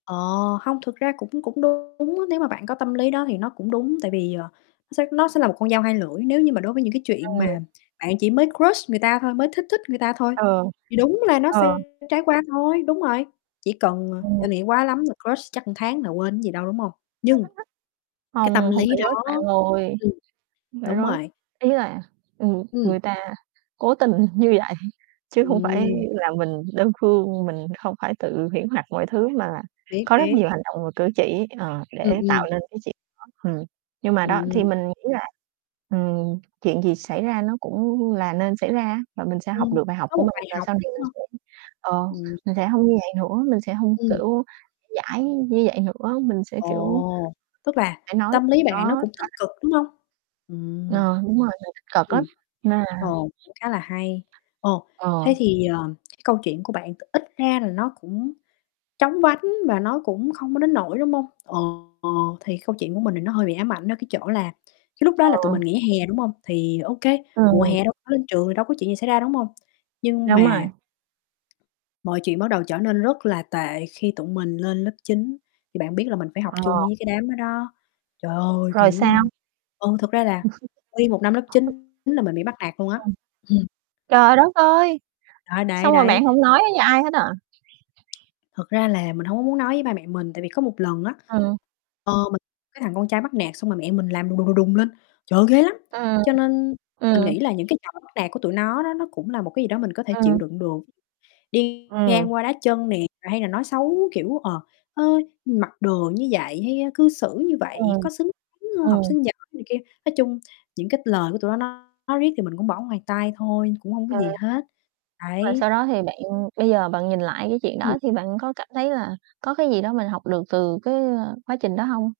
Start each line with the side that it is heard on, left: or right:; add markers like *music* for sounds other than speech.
left: Ờ, hông, thực ra cũng cũng đúng. Nếu mà bạn có tâm lý đó thì nó cũng đúng. Tại vì, ờ, sẽ nó sẽ nó sẽ là một con dao hai lưỡi, nếu như mà đối với những cái chuyện mà
right: Ờ.
left: bạn chỉ mới crush người ta thôi, mới thích thích người ta thôi,
right: Ờ.
left: thì đúng là nó
right: Ờ.
left: sẽ trải qua thôi. Đúng rồi. Chỉ cần,
right: Ừm.
left: ờ, nghĩ quá lắm là crush chắc tháng là quên chứ gì đâu, đúng hông?
right: Hơi
left: Nhưng
right: thích thích.
left: cái tâm
right: Hông, hông
left: lý
right: phải crush
left: đó
right: bạn ơi,
left: ừm,
right: hông phải
left: đúng
right: crush.
left: rồi.
right: Ý là, ừm, người
left: Ừm.
right: người ta cố tình như vậy, chứ hông phải
left: Ừm.
right: là mình đơn phương, mình hông phải tự huyễn hoặc mọi thứ, mà
left: Biết,
right: có rất
left: biết.
right: nhiều hành động và cử chỉ, ờ,
left: Ừm,
right: để tạo
left: ừm.
right: nên cái chuyện đó. Ừm, nhưng mà đó,
left: Ừm.
right: thì mình nghĩ là, ừm, chuyện gì xảy ra nó cũng là nên xảy ra, và mình sẽ học
left: Ừm,
right: được bài học
left: có
right: của
left: một
right: mình,
left: bài
right: và
left: học,
right: sau này mình
left: đúng hông?
right: sẽ ờ,
left: Ừm.
right: mình sẽ hông như vậy nữa. Mình sẽ hông,
left: Ừm.
right: kiểu, dãi như vậy nữa, mình sẽ, kiểu
left: Ồ, tức là
right: phải nói
left: tâm
right: gì
left: lý bạn này
right: đó rõ
left: nó cũng tích
right: ràng.
left: cực, đúng hông? Ừm.
right: Ờ, đúng rồi, mình tích cực lắm,
left: Ừm.
right: nên là
left: Ồ, cũng khá là hay. Ồ,
right: ờ.
left: thế thì, ờ, câu chuyện của bạn t ít ra là nó cũng chóng vánh và nó cũng không có đến nỗi, đúng hông? Ờ, thì câu chuyện của mình thì nó hơi bị ám ảnh ở cái chỗ là, cái lúc đó là tụi
right: Ờ.
left: mình nghỉ hè, đúng hông? Thì OK, mùa
right: Ừm.
left: hè đâu có lên trường thì đâu có chuyện gì xảy ra, đúng hông? Nhưng
right: Đúng rồi.
left: mà mọi chuyện bắt đầu trở nên rất là tệ khi tụi mình lên lớp 9. Thì bạn biết là mình phải học
right: Ờ.
left: chung với cái đám đó đó. Trời ơi,
right: Rồi
left: kiểu, ơ,
right: sao?
left: ừ, thực ra là
right: *chuckles*
left: nguyên 1 năm lớp
right: *unintelligible*
left: 9 là mình bị bắt nạt luôn á. Ừm.
right: *unintelligible* Trời đất ơi,
left: Đó, đấy,
right: xong rồi
left: đấy.
right: bạn hông nói với ai hết à?
left: Thật ra là mình hông có muốn nói với ba mẹ mình. Tại vì có một lần á,
right: Ờ.
left: ờ, mình cái thằng con trai bắt nạt xong rồi mẹ mình làm đùng, đùng, đùng lên. Trời ơi, ghê lắm.
right: Ừm,
left: Cho nên mình
right: ừm.
left: nghĩ là những cái trò bắt nạt của tụi nó đó, nó cũng là một cái gì đó mình có thể chịu
right: Ừm.
left: đựng được. Đi
right: Ừm.
left: ngang qua đá chân nè, rồi hay là nói xấu, kiểu, ờ, ơ, "Mặc đồ như vậy hay cư xử như vậy,
right: Ừm,
left: có xứng đáng học
right: ừm.
left: sinh giỏi?" này kia. Nói chung những cái lời của tụi nó nói riết thì mình cũng bỏ ngoài tai thôi, cũng hông có gì
right: *unintelligible*
left: hết,
right: Và
left: đấy.
right: sau đó thì bạn bây giờ bạn nhìn lại cái chuyện
left: Ừm.
right: đó thì bạn có cảm thấy là có cái gì đó mình học được từ cái quá trình đó hông?